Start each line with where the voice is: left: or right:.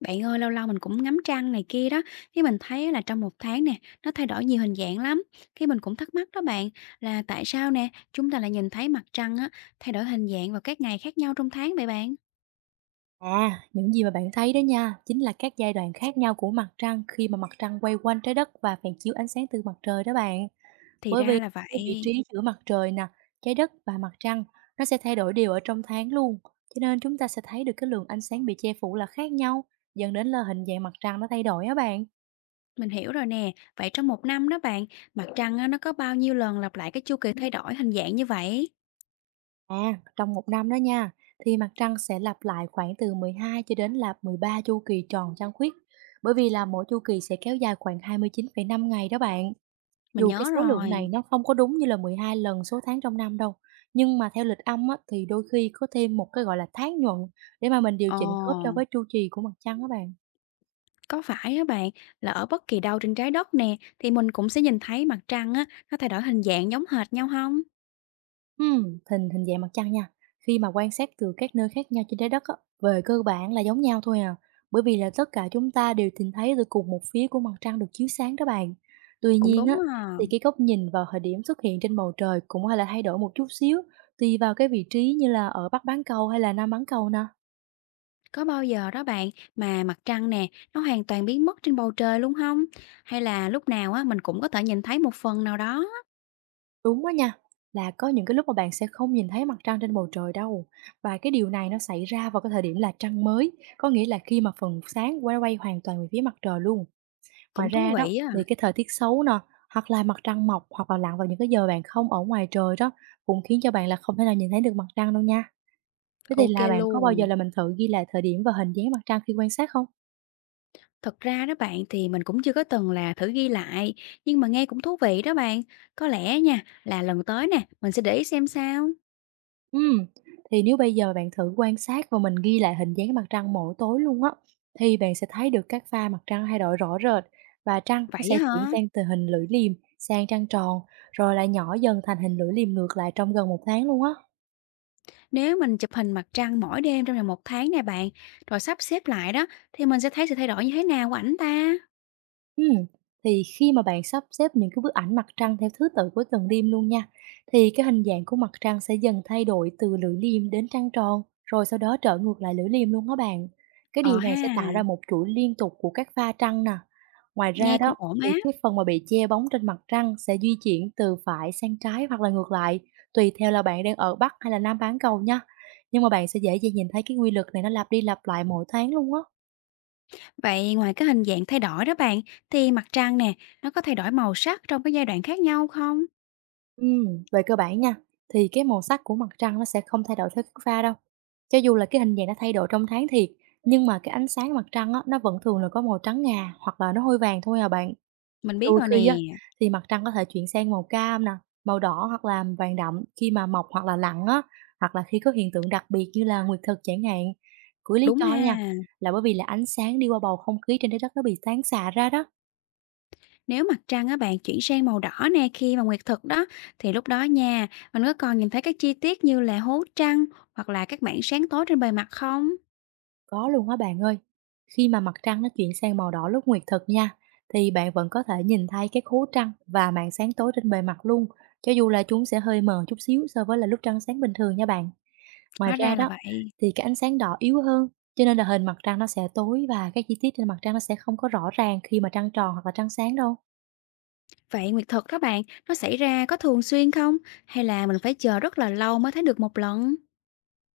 left: Bạn ơi, lâu lâu mình cũng ngắm trăng này kia đó, cái mình thấy á là trong một tháng nè, nó thay đổi nhiều hình dạng lắm. Cái mình cũng thắc mắc đó bạn, là tại sao nè, chúng ta lại nhìn thấy mặt trăng á, thay đổi hình dạng vào các ngày khác nhau trong tháng vậy bạn?
right: À, những gì mà bạn thấy đó nha, chính là các giai đoạn khác nhau của mặt trăng khi mà mặt trăng quay quanh trái đất và phản chiếu ánh sáng từ mặt trời đó bạn.
left: Thì
right: Bởi
left: ra
right: vì
left: là
right: cái vị
left: vậy.
right: trí giữa mặt trời nè, trái đất và mặt trăng nó sẽ thay đổi đều ở trong tháng luôn. Cho nên chúng ta sẽ thấy được cái lượng ánh sáng bị che phủ là khác nhau, dẫn đến là hình dạng mặt trăng nó thay đổi á bạn.
left: Mình hiểu rồi nè, vậy trong một năm đó bạn, mặt trăng á, nó có bao nhiêu lần lặp lại cái chu kỳ thay đổi hình dạng như vậy?
right: À, trong một năm đó nha, thì mặt trăng sẽ lặp lại khoảng từ 12 cho đến là 13 chu kỳ tròn trăng khuyết. Bởi vì là mỗi chu kỳ sẽ kéo dài khoảng 29,5 ngày đó bạn.
left: Mình
right: Dù cái
left: nhớ
right: số lượng
left: rồi.
right: này nó không có đúng như là 12 lần số tháng trong năm đâu, nhưng mà theo lịch âm á, thì đôi khi có thêm một cái, gọi là, tháng nhuận để mà mình điều
left: Ồ,
right: chỉnh khớp cho với chu kỳ của mặt trăng đó bạn.
left: có phải á bạn, là ở bất kỳ đâu trên trái đất nè, thì mình cũng sẽ nhìn thấy mặt trăng á, nó thay đổi hình dạng giống hệt nhau không?
right: Hình hình dạng mặt trăng nha, khi mà quan sát từ các nơi khác nhau trên trái đất á, về cơ bản là giống nhau thôi à, bởi vì là tất cả chúng ta đều nhìn thấy từ cùng một phía của mặt trăng được chiếu sáng đó bạn. Tuy
left: Cũng
right: nhiên
left: đúng
right: á,
left: à.
right: thì cái góc nhìn vào thời điểm xuất hiện trên bầu trời cũng hay là thay đổi một chút xíu, tùy vào cái vị trí như là ở Bắc bán cầu hay là Nam bán cầu nè.
left: Có bao giờ đó bạn mà mặt trăng nè, nó hoàn toàn biến mất trên bầu trời luôn không? Hay là lúc nào á mình cũng có thể nhìn thấy một phần nào đó?
right: Đúng đó nha, là có những cái lúc mà bạn sẽ không nhìn thấy mặt trăng trên bầu trời đâu. Và cái điều này nó xảy ra vào cái thời điểm là trăng mới, có nghĩa là khi mà phần sáng quay quay hoàn toàn về phía mặt trời luôn. Ngoài
left: Cũng thú
right: ra đó,
left: vị á.
right: thì cái thời tiết xấu nè, hoặc là mặt trăng mọc hoặc là lặn vào những cái giờ bạn không ở ngoài trời đó cũng khiến cho bạn là không thể nào nhìn thấy được mặt trăng đâu nha. Thế thì
left: OK
right: là bạn có bao giờ
left: luôn.
right: là mình thử ghi lại thời điểm và hình dáng mặt trăng khi quan sát không?
left: Thật ra đó bạn thì mình cũng chưa có từng là thử ghi lại, nhưng mà nghe cũng thú vị đó bạn. Có lẽ nha, là lần tới nè, mình sẽ để ý xem sao.
right: Ừm, thì nếu bây giờ bạn thử quan sát và mình ghi lại hình dáng mặt trăng mỗi tối luôn á, thì bạn sẽ thấy được các pha mặt trăng thay đổi rõ rệt và trăng nó
left: Vậy
right: sẽ
left: á
right: chuyển
left: hả?
right: sang từ hình lưỡi liềm sang trăng tròn, rồi lại nhỏ dần thành hình lưỡi liềm ngược lại trong gần một tháng luôn á.
left: Nếu mình chụp hình mặt trăng mỗi đêm trong vòng một tháng nè bạn, rồi sắp xếp lại đó, thì mình sẽ thấy sự thay đổi như thế nào của ảnh ta?
right: Ừm, thì khi mà bạn sắp xếp những cái bức ảnh mặt trăng theo thứ tự của từng đêm luôn nha, thì cái hình dạng của mặt trăng sẽ dần thay đổi từ lưỡi liềm đến trăng tròn, rồi sau đó trở ngược lại lưỡi liềm luôn á bạn. Cái
left: Ờ
right: điều này
left: ha,
right: sẽ tạo ra một chuỗi liên tục của các pha trăng nè. Ngoài ra
left: nghe cũng
right: đó,
left: ổn
right: thì
left: á.
right: cái phần mà bị che bóng trên mặt trăng sẽ di chuyển từ phải sang trái hoặc là ngược lại, tùy theo là bạn đang ở Bắc hay là Nam bán cầu nha. Nhưng mà bạn sẽ dễ dàng nhìn thấy cái quy luật này nó lặp đi lặp lại mỗi tháng luôn á.
left: Vậy ngoài cái hình dạng thay đổi đó bạn, thì mặt trăng nè, nó có thay đổi màu sắc trong cái giai đoạn khác nhau không?
right: Ừm, về cơ bản nha, thì cái màu sắc của mặt trăng nó sẽ không thay đổi theo cái pha đâu. Cho dù là cái hình dạng nó thay đổi trong tháng thiệt, nhưng mà cái ánh sáng mặt trăng á, nó vẫn thường là có màu trắng ngà hoặc là nó hơi vàng thôi à bạn.
left: Mình biết
right: Đôi
left: rồi nè,
right: khi á, thì mặt trăng có thể chuyển sang màu cam nè, màu đỏ hoặc là vàng đậm khi mà mọc hoặc là lặn á, hoặc là khi có hiện tượng đặc biệt như là nguyệt thực chẳng hạn. Cuối lý
left: đúng
right: do đó
left: ha.
right: nha, là bởi vì là ánh sáng đi qua bầu không khí trên trái đất nó bị tán xạ ra đó.
left: Nếu mặt trăng á bạn chuyển sang màu đỏ nè khi mà nguyệt thực đó, thì lúc đó nha, mình có còn nhìn thấy các chi tiết như là hố trăng hoặc là các mảng sáng tối trên bề mặt không?
right: Có luôn á bạn ơi. Khi mà mặt trăng nó chuyển sang màu đỏ lúc nguyệt thực nha, thì bạn vẫn có thể nhìn thấy cái khố trăng và màn sáng tối trên bề mặt luôn, cho dù là chúng sẽ hơi mờ chút xíu so với là lúc trăng sáng bình thường nha bạn. Ngoài
left: Hóa
right: ra
left: ra là
right: đó,
left: vậy.
right: thì cái ánh sáng đỏ yếu hơn, cho nên là hình mặt trăng nó sẽ tối và các chi tiết trên mặt trăng nó sẽ không có rõ ràng khi mà trăng tròn hoặc là trăng sáng đâu.
left: Vậy nguyệt thực đó bạn, nó xảy ra có thường xuyên không? Hay là mình phải chờ rất là lâu mới thấy được một lần?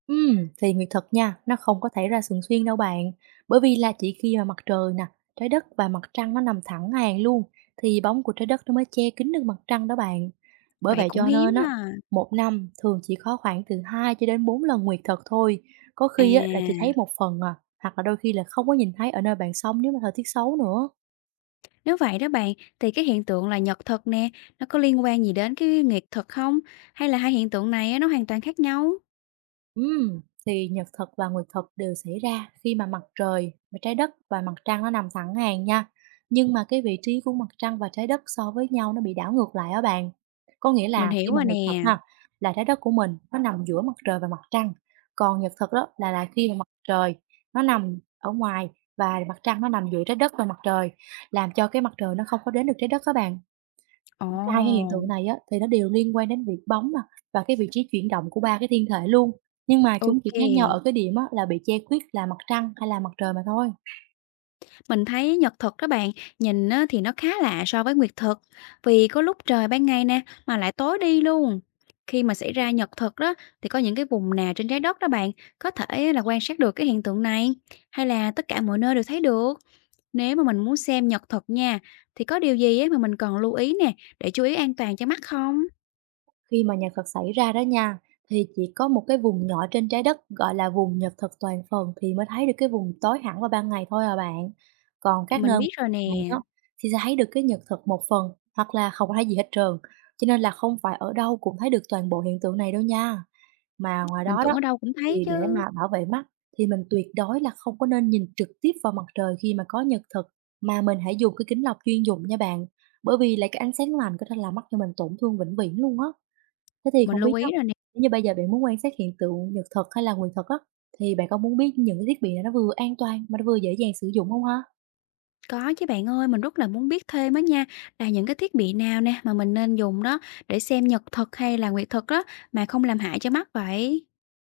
right: Thì nguyệt thực nha, nó không có thể ra thường xuyên đâu bạn. Bởi vì là chỉ khi mà mặt trời nè, trái đất và mặt trăng nó nằm thẳng hàng luôn thì bóng của trái đất nó mới che kín được mặt trăng đó bạn. Bởi
left: Vậy
right: vậy
left: cũng
right: cho
left: hiếm
right: nên á,
left: ha.
right: một năm thường chỉ có khoảng từ 2 cho đến 4 lần nguyệt thực thôi. Có
left: À,
right: khi á là chỉ thấy một phần à, hoặc là đôi khi là không có nhìn thấy ở nơi bạn sống nếu mà thời tiết xấu nữa.
left: nếu vậy đó bạn, thì cái hiện tượng là nhật thực nè, nó có liên quan gì đến cái nguyệt thực không? Hay là hai hiện tượng này á, nó hoàn toàn khác nhau?
right: Ừm, thì nhật thực và nguyệt thực đều xảy ra khi mà mặt trời và trái đất và mặt trăng nó nằm sẵn hàng nha. Nhưng mà cái vị trí của mặt trăng và trái đất so với nhau nó bị đảo ngược lại á bạn. Có nghĩa
left: Mình
right: là khi
left: hiểu
right: mà
left: rồi
right: nguyệt thực
left: nè.
right: ha, là trái đất của mình nó nằm giữa mặt trời và mặt trăng, còn nhật thực đó là khi mà mặt trời nó nằm ở ngoài và mặt trăng nó nằm giữa trái đất và mặt trời, làm cho cái mặt trời nó không có đến được trái đất á bạn.
left: Ồ,
right: Cả hai cái hiện tượng này á, thì nó đều liên quan đến việc bóng nè, và cái vị trí chuyển động của 3 cái thiên thể luôn, nhưng mà chúng chỉ
left: ok.
right: khác nhau ở cái điểm á, là bị che khuyết là mặt trăng hay là mặt trời mà thôi.
left: Mình thấy nhật thực đó bạn, nhìn á, thì nó khá lạ so với nguyệt thực. Vì có lúc trời ban ngày nè, mà lại tối đi luôn. Khi mà xảy ra nhật thực đó, thì có những cái vùng nào trên trái đất đó bạn, có thể là quan sát được cái hiện tượng này. Hay là tất cả mọi nơi đều thấy được? Nếu mà mình muốn xem nhật thực nha, thì có điều gì á mà mình cần lưu ý nè, để chú ý an toàn cho mắt không?
right: Khi mà nhật thực xảy ra đó nha, thì chỉ có một cái vùng nhỏ trên trái đất gọi là vùng nhật thực toàn phần thì mới thấy được cái vùng tối hẳn vào ban ngày thôi à bạn. Còn các
left: Mình
right: nơi
left: biết rồi nè,
right: này đó thì sẽ thấy được cái nhật thực một phần hoặc là không thấy gì hết trơn, cho nên là không phải ở đâu cũng thấy được toàn bộ hiện tượng này đâu nha. Mà ngoài
left: mình
right: đó
left: tưởng
right: đó,
left: ở đâu cũng thấy
right: thì để
left: chứ.
right: mà bảo vệ mắt thì mình tuyệt đối là không có nên nhìn trực tiếp vào mặt trời khi mà có nhật thực, mà mình hãy dùng cái kính lọc chuyên dụng nha bạn, bởi vì là cái ánh sáng lành có thể làm mắt cho mình tổn thương vĩnh viễn luôn á. Thế thì
left: Mình
right: không biết
left: lưu
right: á,
left: ý rồi nè.
right: nếu như bây giờ bạn muốn quan sát hiện tượng nhật thực hay là nguyệt thực á, thì bạn có muốn biết những cái thiết bị nào nó vừa an toàn mà nó vừa dễ dàng sử dụng không ha?
left: Có chứ bạn ơi, mình rất là muốn biết thêm á nha, là những cái thiết bị nào nè mà mình nên dùng đó để xem nhật thực hay là nguyệt thực đó mà không làm hại cho mắt vậy?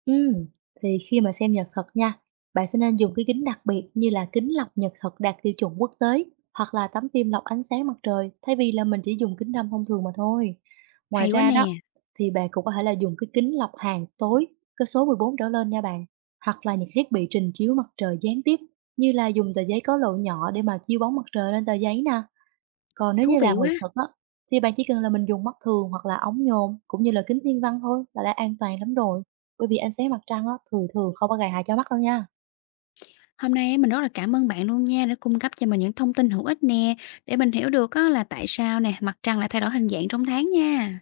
right: Ừm, thì khi mà xem nhật thật nha, bạn sẽ nên dùng cái kính đặc biệt như là kính lọc nhật thật đạt tiêu chuẩn quốc tế hoặc là tấm phim lọc ánh sáng mặt trời thay vì là mình chỉ dùng kính râm thông thường mà thôi. Ngoài
left: Hay quá
right: ra đó,
left: nè,
right: thì bạn cũng có thể là dùng cái kính lọc hàng tối cái số 14 trở lên nha bạn, hoặc là những thiết bị trình chiếu mặt trời gián tiếp như là dùng tờ giấy có lỗ nhỏ để mà chiếu bóng mặt trời lên tờ giấy nè. Còn nếu
left: thú
right: như là
left: vị quá.
right: nguyệt thực á, thì bạn chỉ cần là mình dùng mắt thường hoặc là ống nhòm cũng như là kính thiên văn thôi là đã an toàn lắm rồi, bởi vì ánh sáng mặt trăng á, thường thường không có gây hại cho mắt đâu nha.
left: Hôm nay á, mình rất là cảm ơn bạn luôn nha đã cung cấp cho mình những thông tin hữu ích nè, để mình hiểu được á là tại sao nè, mặt trăng lại thay đổi hình dạng trong tháng nha.